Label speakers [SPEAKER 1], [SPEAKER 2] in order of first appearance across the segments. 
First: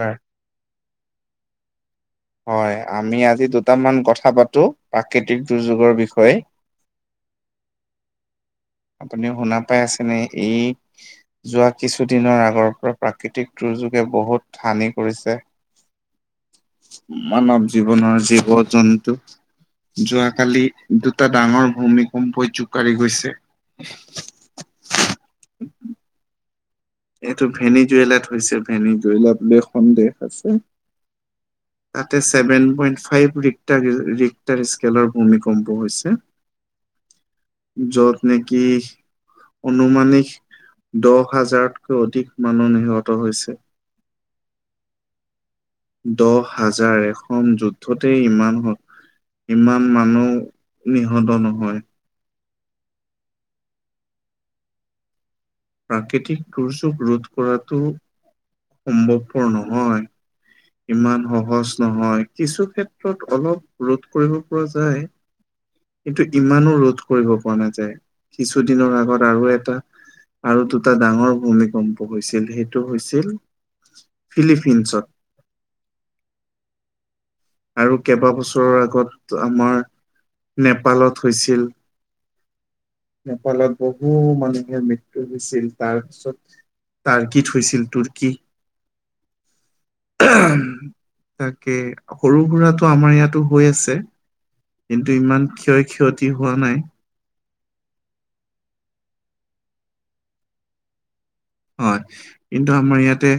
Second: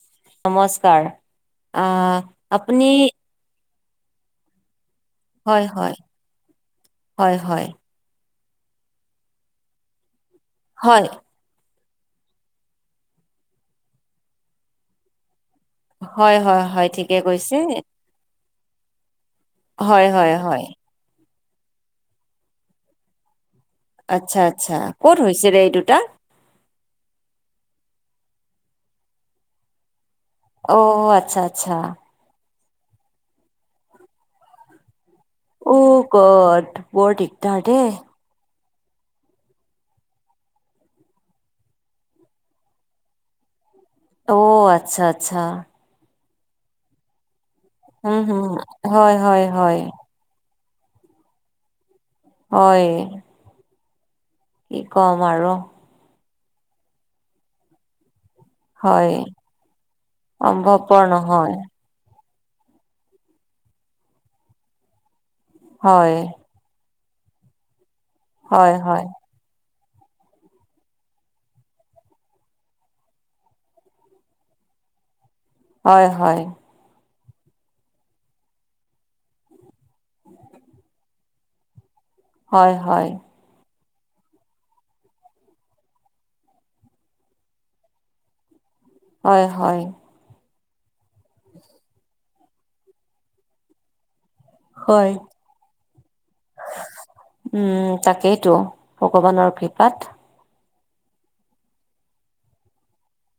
[SPEAKER 1] হয়,
[SPEAKER 2] নমস্কাৰ আহ।
[SPEAKER 1] হয়
[SPEAKER 2] আপুনি
[SPEAKER 1] আমি আজি দুটামান কথা পাতো প্ৰাকৃতিক
[SPEAKER 2] হয়
[SPEAKER 1] দুৰ্যোগৰ
[SPEAKER 2] হয়
[SPEAKER 1] বিষয়ে।
[SPEAKER 2] হয় হয়
[SPEAKER 1] আপুনিও শুনা পাই আছে ন এই
[SPEAKER 2] হয়
[SPEAKER 1] যোৱা কিছুদিনৰ আগৰ পৰা প্ৰাকৃতিক দুৰ্যোগে বহুত হানি কৰিছে।
[SPEAKER 2] হয় হয় হয় ঠিকে কৈছে
[SPEAKER 1] মানৱ জীৱনৰ, জীৱ -জন্তু
[SPEAKER 2] হয় হয়
[SPEAKER 1] যোৱাকালি
[SPEAKER 2] হয়
[SPEAKER 1] দুই এটা ডাঙৰ ভূমিকম্পই জোকাৰি গৈছে।
[SPEAKER 2] আচ্ছা আচ্ছা, ক'ত হৈছিলে এই দুটা?
[SPEAKER 1] এইটো ভেনী জুৱেলাত হৈছে ভেনী জুৱেলা বুলে সন্দেহ। পাছে,
[SPEAKER 2] অ' আচ্ছা আচ্ছা
[SPEAKER 1] তাতে ছেভেন পইন্ট ফাইভ ৰিক ৰিক্টাৰ স্কেলৰ ভূমিকম্প
[SPEAKER 2] অ'
[SPEAKER 1] হৈছে,
[SPEAKER 2] গড বৰ দিগদাৰ দেই
[SPEAKER 1] যত নে কি অনুমানিক দহ হাজাৰত তকৈ অধিক মানুহ নিহত হৈছে।
[SPEAKER 2] অ আচ্ছা আচ্ছা।
[SPEAKER 1] দহ হাজাৰ এখন
[SPEAKER 2] উম
[SPEAKER 1] যুদ্ধতেই
[SPEAKER 2] হম
[SPEAKER 1] ইমান
[SPEAKER 2] হয় হয় হয়
[SPEAKER 1] ইমান মানুহ নিহত নহয়।
[SPEAKER 2] হয়। কি কম আৰু।
[SPEAKER 1] প্ৰাকৃতিক দুৰ্যোগ ৰোধ কৰাতো
[SPEAKER 2] হয়
[SPEAKER 1] সম্ভৱপৰ নহয়,
[SPEAKER 2] সম্ভৱপৰ
[SPEAKER 1] ইমান
[SPEAKER 2] নহয়
[SPEAKER 1] সহজ নহয়। কিছু ক্ষেত্ৰত অলপ ৰোধ কৰিব পৰা যায়,
[SPEAKER 2] হয়
[SPEAKER 1] কিন্তু ইমানো ৰোধ কৰিব পৰা নাযায়,
[SPEAKER 2] হয়
[SPEAKER 1] কিছুদিনৰ
[SPEAKER 2] হয়
[SPEAKER 1] আগত আৰু এটা আৰু দুটা ডাঙৰ ভূমিকম্প হৈছিল, সেইটো হৈছিল ফিলিপিনছত।
[SPEAKER 2] হয় হয়।
[SPEAKER 1] আৰু কেইবাবছৰৰ আগত আমাৰ নেপালত হৈছিল।
[SPEAKER 2] হয় হয়।
[SPEAKER 1] নেপালত বহু মানুহে মৃত্যু হৈছিল, তাৰ পিছত তাৰ্কিট হৈছিল তুৰ্কী।
[SPEAKER 2] হয় হয়।
[SPEAKER 1] উহুম, তাকে সৰু সুৰাটো আমাৰ ইয়াতো হৈ আছে।
[SPEAKER 2] হয়
[SPEAKER 1] কিন্তু ইমান ক্ষয় ক্ষতি হোৱা নাই।
[SPEAKER 2] উম তাকেইতো, ভগৱানৰ কৃপাত।
[SPEAKER 1] হয় কিন্তু আমাৰ ইয়াতে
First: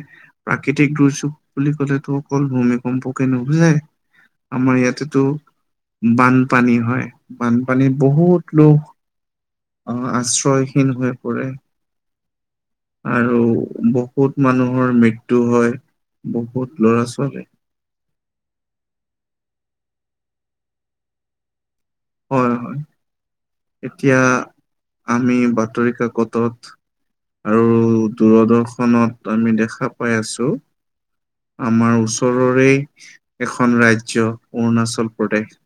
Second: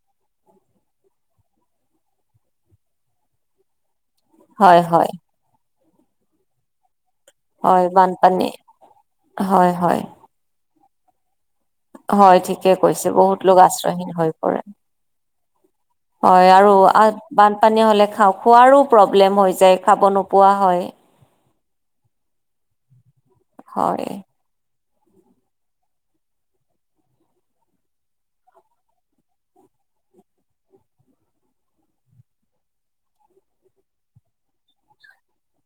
[SPEAKER 1] প্ৰাকৃতিক দুৰ্যোগ বুলি কলেতো অকল ভূমিকম্প কে নুবুজায়, আমাৰ
[SPEAKER 2] হয়, হয়,
[SPEAKER 1] ইয়াতেতো বানপানী হয়।
[SPEAKER 2] হয়,
[SPEAKER 1] বানপানীত
[SPEAKER 2] বানপানী
[SPEAKER 1] বহুত লোক
[SPEAKER 2] হয়, হয়,
[SPEAKER 1] আহ আশ্ৰয়হীন হৈ পৰে
[SPEAKER 2] হয় ঠিকে কৈছে
[SPEAKER 1] আৰু
[SPEAKER 2] বহুত লোক আশ্ৰয়হীন হৈ
[SPEAKER 1] বহুত
[SPEAKER 2] পৰে
[SPEAKER 1] মানুহৰ মৃত্যু হয়
[SPEAKER 2] হয়
[SPEAKER 1] বহুত
[SPEAKER 2] আৰু
[SPEAKER 1] ল'ৰা ছোৱালী
[SPEAKER 2] বানপানী হলে খাওক খোৱাৰো প্ৰব্লেম হৈ যায় খাব নোপোৱা হয়।
[SPEAKER 1] হয় হয়
[SPEAKER 2] হয়,
[SPEAKER 1] এতিয়া আমি বাতৰি কাকতত আৰু দূৰদৰ্শনত আমি দেখা পাই আছো। আমাৰ ওচৰৰে এখন ৰাজ্য অৰুণাচল প্ৰদেশ।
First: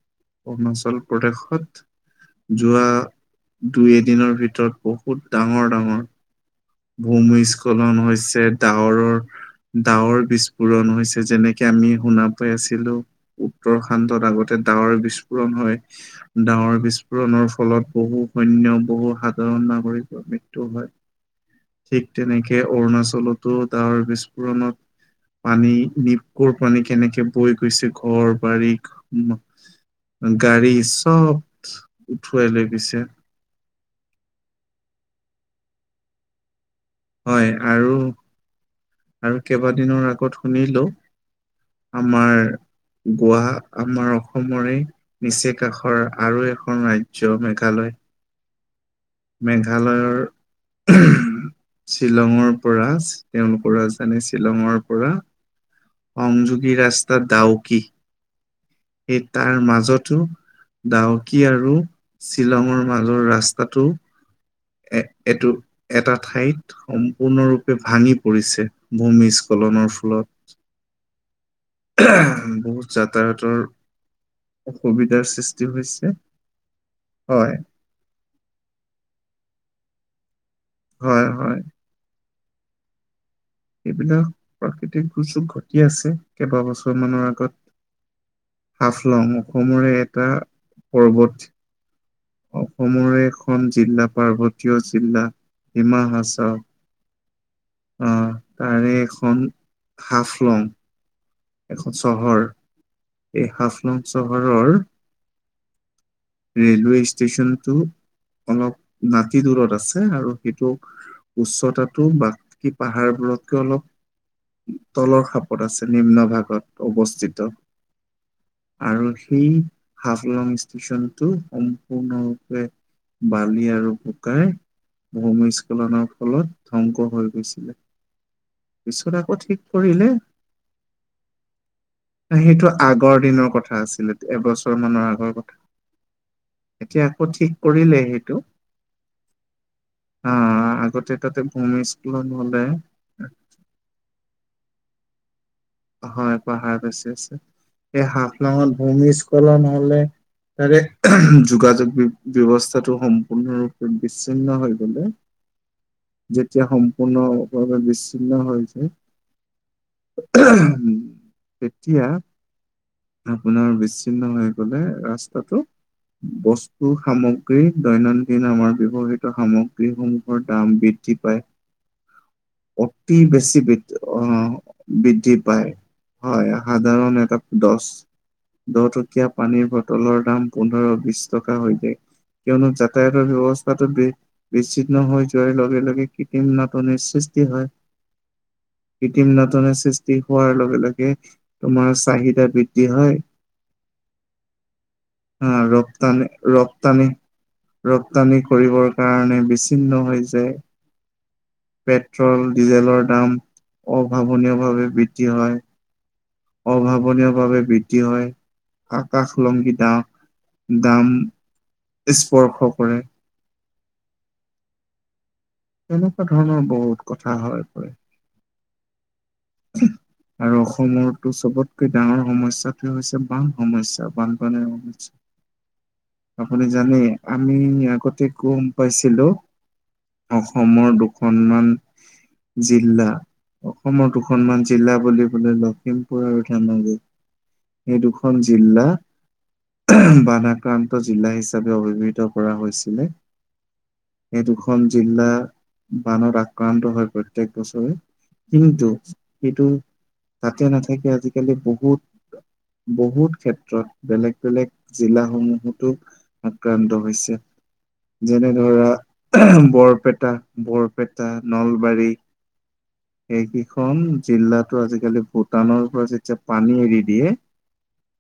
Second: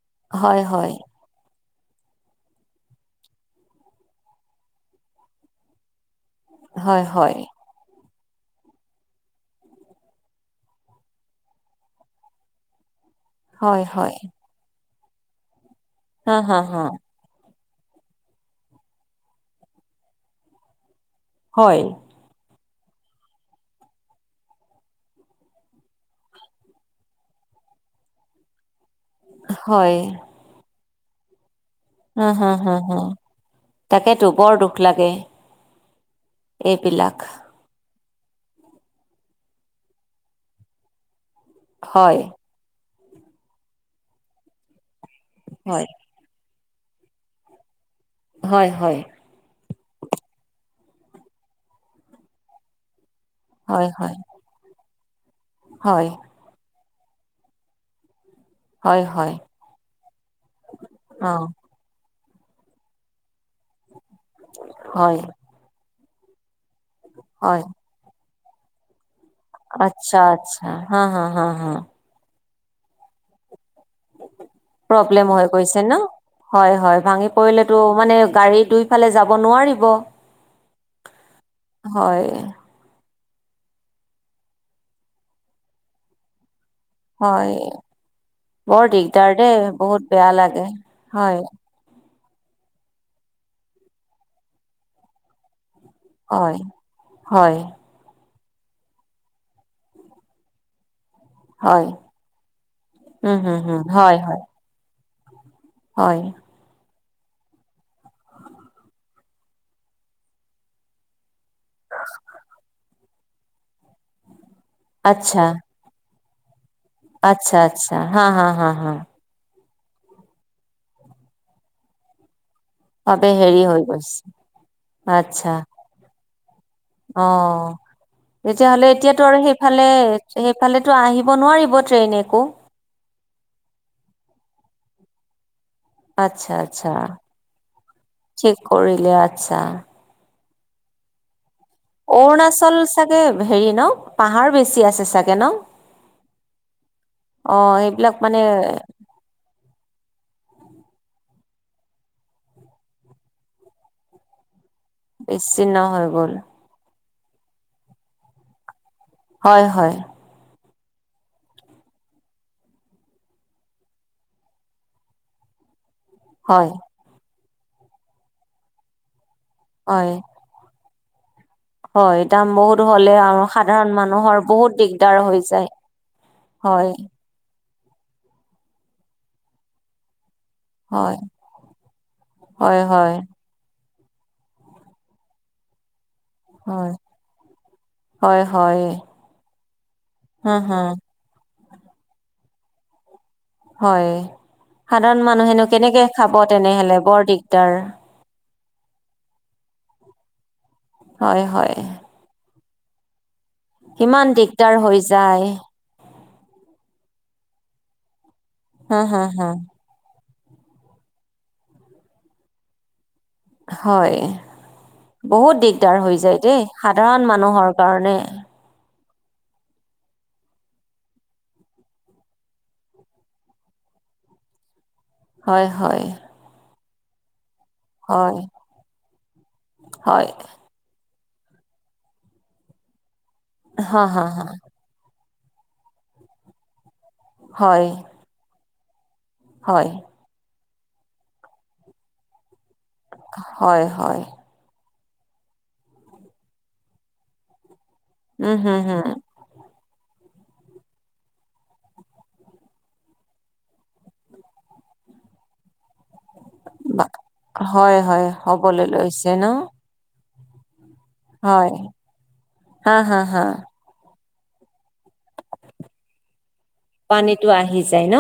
[SPEAKER 2] হয় হয়
[SPEAKER 1] বখত যোৱা দুই এদিনৰ ভিতৰত বহুত ডাঙৰ ডাঙৰ
[SPEAKER 2] হয়, হয়,
[SPEAKER 1] ভূমিস্খলন হৈছে ডাৱৰৰ ডাৱৰ বিস্ফোৰণ হৈছে যেনেকে আমি শুনা পাই আছিলো। উত্তৰ
[SPEAKER 2] হয়, হয়,
[SPEAKER 1] খণ্ডত আগতে ডাৱৰ বিস্ফোৰণ হয়
[SPEAKER 2] হা, হা,
[SPEAKER 1] ডাৱৰ
[SPEAKER 2] হা,
[SPEAKER 1] বিস্ফোৰণৰ ফলত বহু সৈন্য বহু সাধাৰণ নাগৰিকৰ মৃত্যু হয়
[SPEAKER 2] হয়,
[SPEAKER 1] ঠিক তেনেকে। অৰুণাচলতো ডাৱৰ বিস্ফোৰণত পানী নিপ কুৰ পানী কেনেকে বৈ গৈছে ঘৰ বাৰী উ
[SPEAKER 2] হয়,
[SPEAKER 1] গাড়ী চব
[SPEAKER 2] হ
[SPEAKER 1] উঠুৱাই
[SPEAKER 2] হু
[SPEAKER 1] লৈ
[SPEAKER 2] হু হু
[SPEAKER 1] গৈছে
[SPEAKER 2] তাকেতো বৰ দুখ লাগে। এইবিলাক
[SPEAKER 1] হয় আৰু আৰু কেইবাদিনৰ আগত শুনিলো
[SPEAKER 2] হয়,
[SPEAKER 1] আমাৰ গোৱা আমাৰ অসমৰে নিচে
[SPEAKER 2] হয়,
[SPEAKER 1] কষৰ আৰু এখন ৰাজ্য মেঘালয়।
[SPEAKER 2] হয় হয়
[SPEAKER 1] মেঘালয়ৰ শ্বিলঙৰ পৰা তেওঁলোকৰ
[SPEAKER 2] হয়, হয়,
[SPEAKER 1] ৰাজধানী শ্বিলঙৰ পৰা
[SPEAKER 2] হয়,
[SPEAKER 1] সংযোগী ৰাষ্ট্ৰ। দাওকী
[SPEAKER 2] হয়,
[SPEAKER 1] সেই
[SPEAKER 2] হয়,
[SPEAKER 1] তাৰ মাজতো ডাউকী
[SPEAKER 2] অ',
[SPEAKER 1] আৰু শ্বিলঙৰ মাজৰ ৰাস্তাটো এ
[SPEAKER 2] হয়।
[SPEAKER 1] এটো এটা ঠাইত
[SPEAKER 2] হয়,
[SPEAKER 1] সম্পূৰ্ণৰূপে ভাঙি পৰিছে ভূমিস্খলনৰ
[SPEAKER 2] আচ্ছা
[SPEAKER 1] ফলত।
[SPEAKER 2] আচ্ছা, হা হা হা হা,
[SPEAKER 1] বহুত যাতায়াতৰ অসুবিধাৰ
[SPEAKER 2] প্ৰব্লেম হয়
[SPEAKER 1] সৃষ্টি
[SPEAKER 2] গৈছে ন
[SPEAKER 1] হৈছে
[SPEAKER 2] হয়, হয়, ভাঙি পৰিলেটো মানে গাড়ী দুইফালে যাব নোৱাৰিব
[SPEAKER 1] হয় হয়
[SPEAKER 2] হয়
[SPEAKER 1] এইবিলাক প্ৰাকৃতিক দুৰ্যোগ ঘটি আছে কেইবাবছৰমানৰ
[SPEAKER 2] হয়,
[SPEAKER 1] আগত
[SPEAKER 2] বৰ দিগদাৰ
[SPEAKER 1] হাফলং
[SPEAKER 2] দেই
[SPEAKER 1] অসমৰে
[SPEAKER 2] বহুত
[SPEAKER 1] এটা
[SPEAKER 2] বেয়া লাগে। হয়
[SPEAKER 1] পৰ্বত অসমৰে এখন জিলা পাৰ্বতীয় জিলা ডিমা
[SPEAKER 2] হয়
[SPEAKER 1] হাচাৰ
[SPEAKER 2] হয়
[SPEAKER 1] অ তাৰে এখন হাফ লং
[SPEAKER 2] হয়,
[SPEAKER 1] এখন চহৰ
[SPEAKER 2] উম
[SPEAKER 1] এই
[SPEAKER 2] হুম হুম,
[SPEAKER 1] হাফলং
[SPEAKER 2] হয় হয়
[SPEAKER 1] চহৰৰ
[SPEAKER 2] হয়,
[SPEAKER 1] ৰেলৱে ষ্টেশচন টো অলপ নাতি দূৰত আছে আৰু সেইটো। উচ্চতাটো বাকী পাহাৰবোৰতকে অলপ তলৰ
[SPEAKER 2] আচ্ছা
[SPEAKER 1] খাপত আছে নিম্ন ভাগত। অৱস্থিত
[SPEAKER 2] আচ্ছা আচ্ছা, হা হা হা হা,
[SPEAKER 1] আৰু সেই হাফলং ষ্টেচনটো সম্পূৰ্ণ।
[SPEAKER 2] বাবে হেৰি
[SPEAKER 1] বালি
[SPEAKER 2] হৈ
[SPEAKER 1] আৰু
[SPEAKER 2] গৈছে,
[SPEAKER 1] বোকাই
[SPEAKER 2] আচ্ছা।
[SPEAKER 1] ভূমিস্খলনৰ ফলত ধ্বংস হৈ
[SPEAKER 2] অ',
[SPEAKER 1] গৈছিলে।
[SPEAKER 2] তেতিয়াহলে
[SPEAKER 1] পিছত
[SPEAKER 2] এতিয়াতটো
[SPEAKER 1] আকৌ
[SPEAKER 2] আৰু
[SPEAKER 1] ঠিক
[SPEAKER 2] সেইফালে
[SPEAKER 1] কৰিলে
[SPEAKER 2] সেইফালেতো আহিব নোৱাৰিব ট্ৰেইন। একো।
[SPEAKER 1] সেইটো আগৰ দিনৰ কথা আছিলে এবছৰ মানৰ আগৰ কথা।
[SPEAKER 2] আচ্ছা আচ্ছা
[SPEAKER 1] এতিয়া আকৌ ঠিক কৰিলে
[SPEAKER 2] ঠিক কৰিলে আচ্ছা।
[SPEAKER 1] অ আগতে তাতে [unintelligible] হলে
[SPEAKER 2] অৰুণাচল চাগে হেৰি ন পাহাৰ বেছি আছে চাগে ন
[SPEAKER 1] হয় পাহাৰ বেছি আছে
[SPEAKER 2] অ
[SPEAKER 1] সেই
[SPEAKER 2] এইবিলাক মানে
[SPEAKER 1] হাফলঙত ভূমিস্খলন হলে তাৰে যোগাযোগ ব্যৱস্থাটো সম্পূৰ্ণৰূপে বিচ্ছিন্ন হৈ গ'লে
[SPEAKER 2] বেছি নহয়
[SPEAKER 1] যেতিয়া সম্পূৰ্ণ বিচ্ছিন্ন হৈ হৈছে
[SPEAKER 2] হয় হয়
[SPEAKER 1] উম তেতিয়া আপোনাৰ বিচ্ছিন্ন হৈ গলে ৰাস্তাটো
[SPEAKER 2] হয়
[SPEAKER 1] বস্তু সামগ্ৰী দৈনন্দিন আমাৰ ব্যয়ৱহৃত
[SPEAKER 2] হয়।
[SPEAKER 1] সামগ্ৰীসমূহৰ দাম বৃদ্ধি বুজি পায়
[SPEAKER 2] হয় দাম বহুত হ'লে
[SPEAKER 1] অতি
[SPEAKER 2] আৰু
[SPEAKER 1] বেছি
[SPEAKER 2] সাধাৰণ মানুহৰ
[SPEAKER 1] আহ
[SPEAKER 2] বহুত দিগদাৰ
[SPEAKER 1] বৃদ্ধি
[SPEAKER 2] হৈ
[SPEAKER 1] পায়
[SPEAKER 2] যায়।
[SPEAKER 1] হয় সাধাৰণ এটা দহ দহটকীয়া পানীৰ বটলৰ দাম পোন্ধৰ
[SPEAKER 2] হয়
[SPEAKER 1] বিশ টকা হৈ যায় কিয়নো
[SPEAKER 2] হয় হয়
[SPEAKER 1] যাতায়াতৰ ব্যৱস্থাত বিচ্ছিন্ন হৈ যোৱাৰ লগে লগে কৃত্ৰিম
[SPEAKER 2] হয়
[SPEAKER 1] নাটনিৰ সৃষ্টি হয়
[SPEAKER 2] হয় হয়।
[SPEAKER 1] কৃটিম নতনে সৃষ্টি হোৱাৰ
[SPEAKER 2] হা হা
[SPEAKER 1] লগে লগে [unintelligible] তোমাৰ চাহিদা বৃদ্ধি হয়
[SPEAKER 2] হয় সাধাৰণ
[SPEAKER 1] আহ
[SPEAKER 2] মানুহেনো কেনেকে
[SPEAKER 1] ৰপ্তানি
[SPEAKER 2] খাব তেনেহলে
[SPEAKER 1] ৰপ্তানি
[SPEAKER 2] বৰ দিগদাৰ
[SPEAKER 1] ৰপ্তানি কৰিবৰ কাৰণে বিচ্ছিন্ন হৈ য
[SPEAKER 2] হয় হয়
[SPEAKER 1] ডিজেলৰ দাম
[SPEAKER 2] কিমান দিগদাৰ
[SPEAKER 1] অভাৱনীয়ভাৱে
[SPEAKER 2] হৈ
[SPEAKER 1] বৃদ্ধি
[SPEAKER 2] যায়
[SPEAKER 1] হয় অভাৱনীয়ভাৱে বৃদ্ধি হয়
[SPEAKER 2] হা হা হা
[SPEAKER 1] আকাশলম্বীতা [unintelligible] [unintelligible] দাম স্পৰ্শ কৰে
[SPEAKER 2] হয় বহুত দিগদাৰ হৈ
[SPEAKER 1] তেনেকুৱা
[SPEAKER 2] যায়
[SPEAKER 1] ধৰণৰ
[SPEAKER 2] দেই
[SPEAKER 1] বহুত
[SPEAKER 2] সাধাৰণ
[SPEAKER 1] কথা হৈ
[SPEAKER 2] মানুহৰ
[SPEAKER 1] পৰে।
[SPEAKER 2] কাৰণে
[SPEAKER 1] [inaudible] আৰু অসমৰতো চবতকৈ ডাঙৰ সমস্যাতে হৈছে বান সমস্য়া বানপানীৰ সমস্যা [unintelligible]
[SPEAKER 2] হয় হয়
[SPEAKER 1] আপুনি জানে আমি আগতে
[SPEAKER 2] হয়
[SPEAKER 1] গম পাইছিলো
[SPEAKER 2] হয়
[SPEAKER 1] অসমৰ দু দুখনমান জিলা
[SPEAKER 2] হা
[SPEAKER 1] অসমৰ
[SPEAKER 2] হা হা
[SPEAKER 1] দুখনমান জিলা বুলি বোলে লখিমপুৰ আৰু ধেমাজি
[SPEAKER 2] হয়
[SPEAKER 1] এই দুখন জিলা
[SPEAKER 2] হয়
[SPEAKER 1] বান আাক্ৰান্ত জিলা হিচাপে অভিহিত কৰা হৈছে [unintelligible]
[SPEAKER 2] হয় হয়
[SPEAKER 1] জিলা বানত আক্ৰান্ত হয় প্ৰত্যেক বছৰে
[SPEAKER 2] উম হম
[SPEAKER 1] কিন্তু
[SPEAKER 2] হম
[SPEAKER 1] সটো তাতে নাথাকে আজিকালি বহুত বহুত ক্ষেত্ৰত বেলেগ বেলেগ জিলা সমূহতো আক্ৰান্ত হৈছে
[SPEAKER 2] হয় হয়
[SPEAKER 1] যেনে ধৰা
[SPEAKER 2] হ'বলৈ লৈছে ন
[SPEAKER 1] বৰপেটা বৰপেটা
[SPEAKER 2] হয়
[SPEAKER 1] নলবাৰী
[SPEAKER 2] হা হা হা
[SPEAKER 1] এইকেইখন জিলাতো আজিকালি ভূটানৰ পৰা যেতিয়া পানী এৰি দিয়ে
[SPEAKER 2] পানীটো আহি যায় ন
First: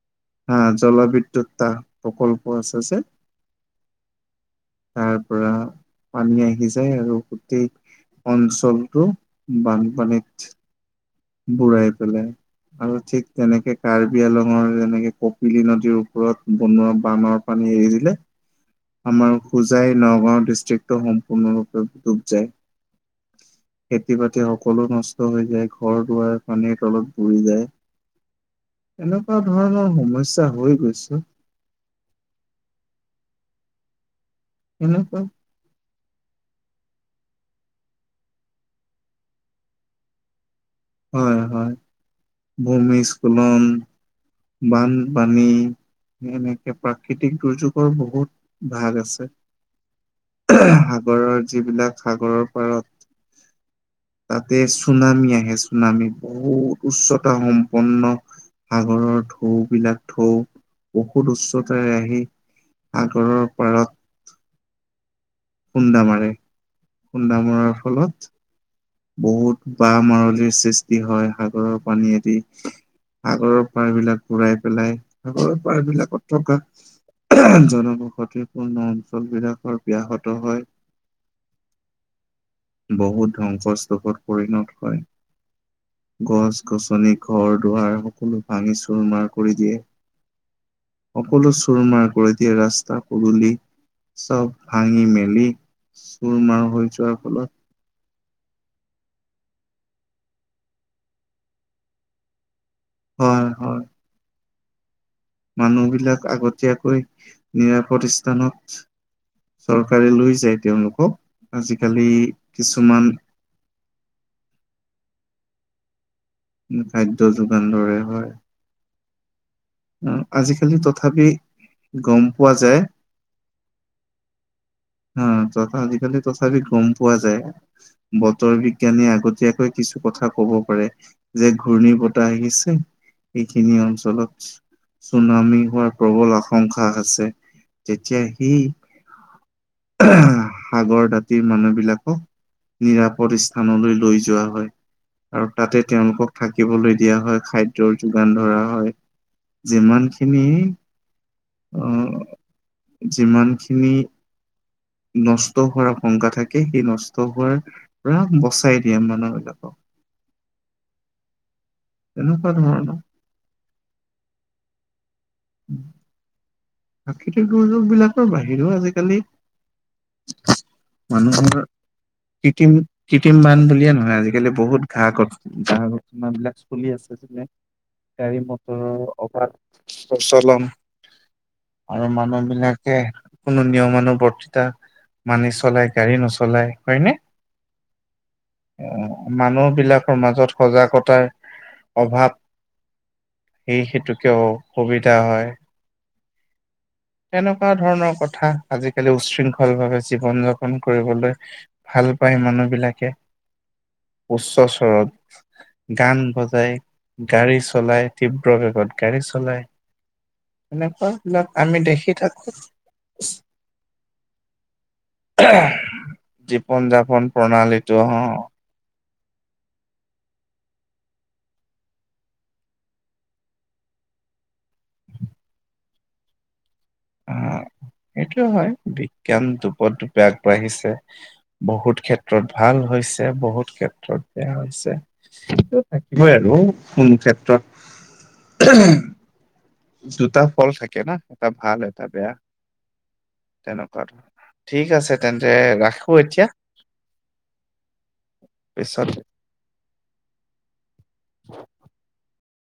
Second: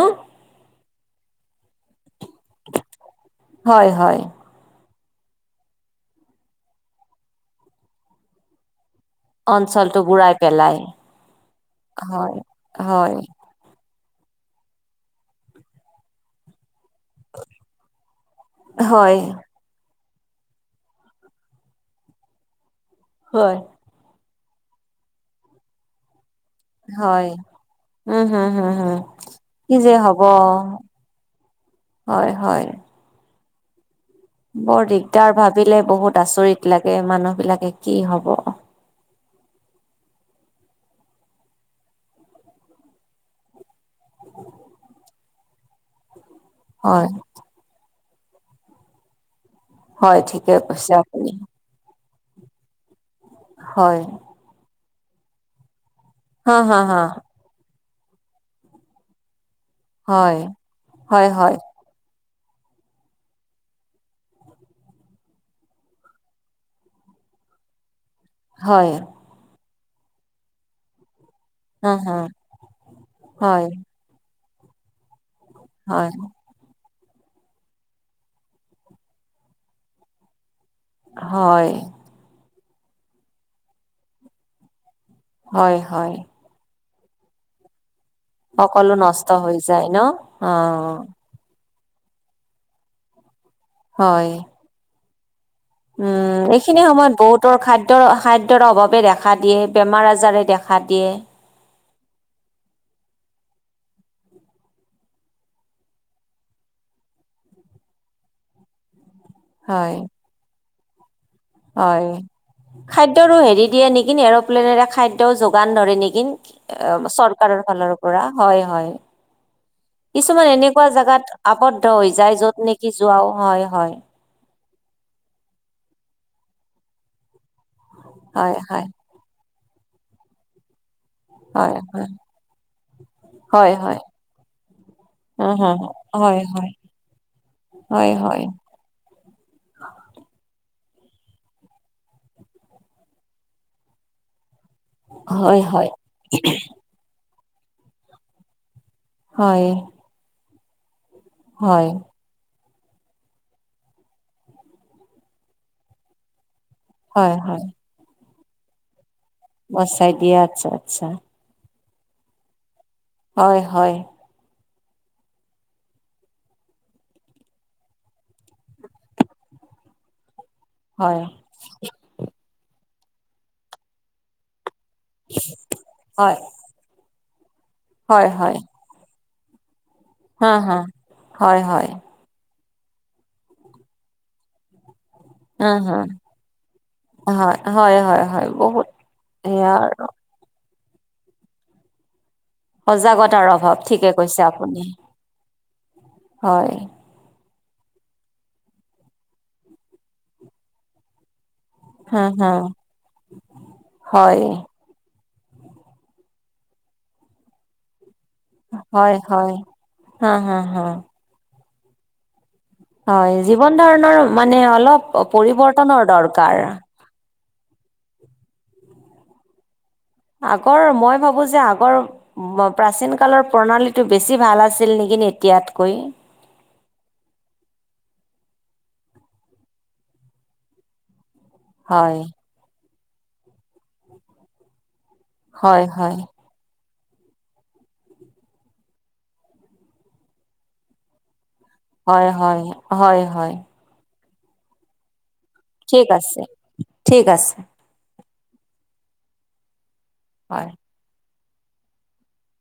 [SPEAKER 1] হ জলবিদ্যুত তাহ প্ৰকল্প আছে যে
[SPEAKER 2] হয় হয়
[SPEAKER 1] তাৰ পৰা পানী আহি যায় আৰু গোটেই অঞ্চলটো বান
[SPEAKER 2] অঞ্চলটো
[SPEAKER 1] পানীত
[SPEAKER 2] বুঢ়াই পেলাই
[SPEAKER 1] বুঢ়াই পেলাই
[SPEAKER 2] হয়
[SPEAKER 1] আৰু
[SPEAKER 2] হয়
[SPEAKER 1] ঠিক তেনেকে কাৰ্বিআলঙৰ যেনেকে কপিলি নদীৰ ওপৰত বনোৱা বানৰ পানী এৰি দিলে
[SPEAKER 2] হয়
[SPEAKER 1] আমাৰ খোজাই নগাঁও ডিষ্ট্ৰিক্টটো সম্পূৰ্ণৰূপে ডুব যায়
[SPEAKER 2] হয়
[SPEAKER 1] খেতি বাতি সকলো নষ্ট হৈ যায় ঘৰ দুৱাৰ পানীৰ তলত
[SPEAKER 2] হয়
[SPEAKER 1] ভৰি যায়
[SPEAKER 2] উম হম হম হম
[SPEAKER 1] এনেকুৱা
[SPEAKER 2] কি
[SPEAKER 1] ধৰণৰ
[SPEAKER 2] যে হব
[SPEAKER 1] সমস্যা হৈ গৈছে,
[SPEAKER 2] হয় হয়। বৰ
[SPEAKER 1] এনেকুৱা
[SPEAKER 2] দিগদাৰ ভাবিলে বহুত আচৰিত লাগে মানুহ বিলাকে কি হব?
[SPEAKER 1] হয় হয় ভূমিস্খলন, বান পানী এনেকে
[SPEAKER 2] হয়
[SPEAKER 1] প্ৰাকৃতিক দুৰ্যোগৰ বহুত ভাগ আছে।
[SPEAKER 2] হয় ঠিকে কৈছে আপুনি
[SPEAKER 1] সাগৰৰ যিবিলাক সাগৰৰ পাৰত,
[SPEAKER 2] হয়
[SPEAKER 1] তাতে চুনামী আহে চুনামী
[SPEAKER 2] হা
[SPEAKER 1] বহুত
[SPEAKER 2] হা হা
[SPEAKER 1] উচ্চতা সম্পন্ন সাগৰৰ ঢৌ বিলাক ঢৌ
[SPEAKER 2] হয় হয়
[SPEAKER 1] বহুত
[SPEAKER 2] হয়
[SPEAKER 1] উচ্চতাৰে আহি সাগৰৰ পাৰত খুন্দা মাৰে, খুন্দা মৰাৰ ফলত
[SPEAKER 2] হয়।
[SPEAKER 1] বহুত বাহ মাৰলিৰ সৃষ্টি হয়, সাগৰৰ
[SPEAKER 2] হা হা
[SPEAKER 1] পানীয়েদি সাগৰৰ
[SPEAKER 2] হয়
[SPEAKER 1] পাৰ বিলাক ঘূৰাই পেলাই আগৰ
[SPEAKER 2] হয়
[SPEAKER 1] পাৰবিলাকত থকা জনবসতিপূৰ্ণ অঞ্চলবিলাকৰ ব্যাহত হয়।
[SPEAKER 2] হয়।
[SPEAKER 1] বহুত ধ্বংসস্তোষত পৰিণত হয়।
[SPEAKER 2] হয় হয়।
[SPEAKER 1] খনি ঘৰ -দুৱাৰ সকলো ভাঙি
[SPEAKER 2] সকলো
[SPEAKER 1] চুৰ মাৰ
[SPEAKER 2] নষ্ট
[SPEAKER 1] কৰি
[SPEAKER 2] হৈ
[SPEAKER 1] দিয়ে।
[SPEAKER 2] যায় ন অ
[SPEAKER 1] সকলো চুৰ মাৰ কৰি দিয়ে ৰাস্তা, পদুলি
[SPEAKER 2] হয়
[SPEAKER 1] চব ভাঙি মেলি চুৰ
[SPEAKER 2] উম
[SPEAKER 1] মাৰ
[SPEAKER 2] এইখিনি
[SPEAKER 1] হৈ যোৱাৰ
[SPEAKER 2] সময়ত
[SPEAKER 1] ফলত
[SPEAKER 2] বহুতৰ খাদ্য দ্যৰ খাদ্যৰ অভাৱে দেখা দিয়ে, বেমাৰ আজাৰে দেখা দিয়ে।
[SPEAKER 1] [inaudible] হয় হয়। মানুহবিলাক আগতীয়াকৈ নিৰাপদ স্থানত
[SPEAKER 2] হয়
[SPEAKER 1] চৰকাৰে লৈ যায় তেওঁলোকক।
[SPEAKER 2] হয়,
[SPEAKER 1] আজিকালি কিছুমান
[SPEAKER 2] খাদ্যৰো হেৰি দিয়ে নেকি এৰপ্লেনেৰে খাদ্য যোগান ধৰে নেকি?
[SPEAKER 1] খাদ্য যোগান
[SPEAKER 2] চৰকাৰৰ
[SPEAKER 1] ধৰে
[SPEAKER 2] ফালৰ পৰা হয় হয়।
[SPEAKER 1] আহ
[SPEAKER 2] কিছুমান
[SPEAKER 1] আজিকালি
[SPEAKER 2] এনেকুৱা
[SPEAKER 1] তথাপি
[SPEAKER 2] জাগাত আৱদ্ধ হৈ
[SPEAKER 1] গম
[SPEAKER 2] যায়
[SPEAKER 1] পোৱা
[SPEAKER 2] য'ত নেকি, যোৱাও হয় হয়।
[SPEAKER 1] অ ত আজিকালি তথাপি গম পোৱা যায়। বতৰ
[SPEAKER 2] হয় হয়
[SPEAKER 1] বিজ্ঞানী আগতীয়াকৈ কিছু কথা কব পাৰে। যে
[SPEAKER 2] হয়
[SPEAKER 1] ঘূৰ্ণী
[SPEAKER 2] হয়
[SPEAKER 1] বতাহ আহিছে,
[SPEAKER 2] হয়
[SPEAKER 1] এইখিনি
[SPEAKER 2] হয়
[SPEAKER 1] অঞ্চলত
[SPEAKER 2] উম
[SPEAKER 1] চুনামী
[SPEAKER 2] হম
[SPEAKER 1] হোৱাৰ প্ৰবল
[SPEAKER 2] হয় হয়
[SPEAKER 1] আশংকা আছে,
[SPEAKER 2] হয়
[SPEAKER 1] তেতিয়া
[SPEAKER 2] হয়
[SPEAKER 1] সি সাগৰ দাঁতিৰ মানুহবিলাকক নিৰাপদ স্থানলৈ লৈ যোৱা হয়। আৰু
[SPEAKER 2] হয়
[SPEAKER 1] তাতে
[SPEAKER 2] হয়
[SPEAKER 1] তেওঁলোকক থাকিবলৈ দিয়া হয়, খাদ্যৰ যোগান ধৰা হয়।
[SPEAKER 2] হয়
[SPEAKER 1] যিমানখিনি
[SPEAKER 2] হয়
[SPEAKER 1] আহ, যিমানখিনি নষ্ট হোৱাৰ আশংকা থাকে, সেই নষ্ট
[SPEAKER 2] হয়
[SPEAKER 1] হোৱাৰ পৰা বচাই দিয়ে মানুহ বিলাকক
[SPEAKER 2] বছাই দিয়ে আচ্ছা আচ্ছা।
[SPEAKER 1] তেনেকুৱা ধৰণৰ
[SPEAKER 2] হয় হয়।
[SPEAKER 1] উম। প্ৰাকৃতিক দুৰ্যোগ বিলাকৰ বাহিৰেও আজিকালি
[SPEAKER 2] হয়
[SPEAKER 1] মানুহ আমাৰ কৃত্ৰিম কৃত্ৰিম বান বুলিয়ে নহয়, আজিকালি বহুত ঘাঁহ ঘঠ ঘহ ঘঠ
[SPEAKER 2] হয়
[SPEAKER 1] বিলাক চলি আছে, যেনে
[SPEAKER 2] হয়
[SPEAKER 1] গাড়ী
[SPEAKER 2] হয়
[SPEAKER 1] মটৰৰ অভাৱ
[SPEAKER 2] হা হা হয়। হয়
[SPEAKER 1] আৰু মানুহ বিলাকে কোনো নিয়মানুবৰ্তিতা মানি
[SPEAKER 2] হা
[SPEAKER 1] চলাই
[SPEAKER 2] হা
[SPEAKER 1] গাড়ী নচলাই হয় নে?
[SPEAKER 2] হয় হয় হয় হয় বহুত
[SPEAKER 1] অ মানুহ
[SPEAKER 2] ইয়াৰ
[SPEAKER 1] বিলাকৰ মাজত সজাগতাৰ অভাৱ
[SPEAKER 2] সজাগতাৰ অভাৱ,
[SPEAKER 1] সেই
[SPEAKER 2] ঠিকে
[SPEAKER 1] হেতুকেও
[SPEAKER 2] কৈছে আপুনি
[SPEAKER 1] সুবিধা হয়।
[SPEAKER 2] হয়।
[SPEAKER 1] তেনেকুৱা ধৰণৰ কথা আজিকালি উশৃংখল ভাৱে জীৱন যাপন কৰিবলৈ ভাল
[SPEAKER 2] হা
[SPEAKER 1] পাই
[SPEAKER 2] হা
[SPEAKER 1] মানুহবিলাকে
[SPEAKER 2] হয়
[SPEAKER 1] উচ্চ সৰত গান বজাই গাড়ী চলাই তীব্ৰ বেগত
[SPEAKER 2] হয়
[SPEAKER 1] গাড়ী
[SPEAKER 2] হয়
[SPEAKER 1] চলাই
[SPEAKER 2] হা হা হা
[SPEAKER 1] সেনেকুৱা বিলাক আমি দেখি থাকোঁ
[SPEAKER 2] হয় জীৱন ধাৰণৰ মানে অলপ পৰিৱৰ্তনৰ দৰকাৰ
[SPEAKER 1] জীৱন যাপন প্ৰণালীটো অহঁ
[SPEAKER 2] আগৰ মই ভাবো যে আগৰ প্ৰাচীন কালৰ প্ৰণালীটো বেছি ভাল আছিল নেকি এতিয়াতকৈ
[SPEAKER 1] [inaudible] অ সেইটো হয় বিজ্ঞানটোপদূপে আগবাঢ়িছে। বহুত
[SPEAKER 2] হয়
[SPEAKER 1] ক্ষেত্ৰত ভাল হৈছে বহুত ক্ষেত্ৰত বেয়া হৈছে। সেইটো
[SPEAKER 2] হয় হয়
[SPEAKER 1] থাকিবই আৰু কোনো ক্ষেত্ৰত জোতা ফল থাকে না এটা ভাল এটা
[SPEAKER 2] হয়
[SPEAKER 1] বেয়া
[SPEAKER 2] হয় হয় হয়
[SPEAKER 1] তেনেকুৱা ঠিক আছে তেন্তে
[SPEAKER 2] ঠিক
[SPEAKER 1] ৰাখো
[SPEAKER 2] আছে
[SPEAKER 1] এতিয়া
[SPEAKER 2] ঠিক আছে
[SPEAKER 1] পিছত
[SPEAKER 2] হয়।
[SPEAKER 1] [inaudible]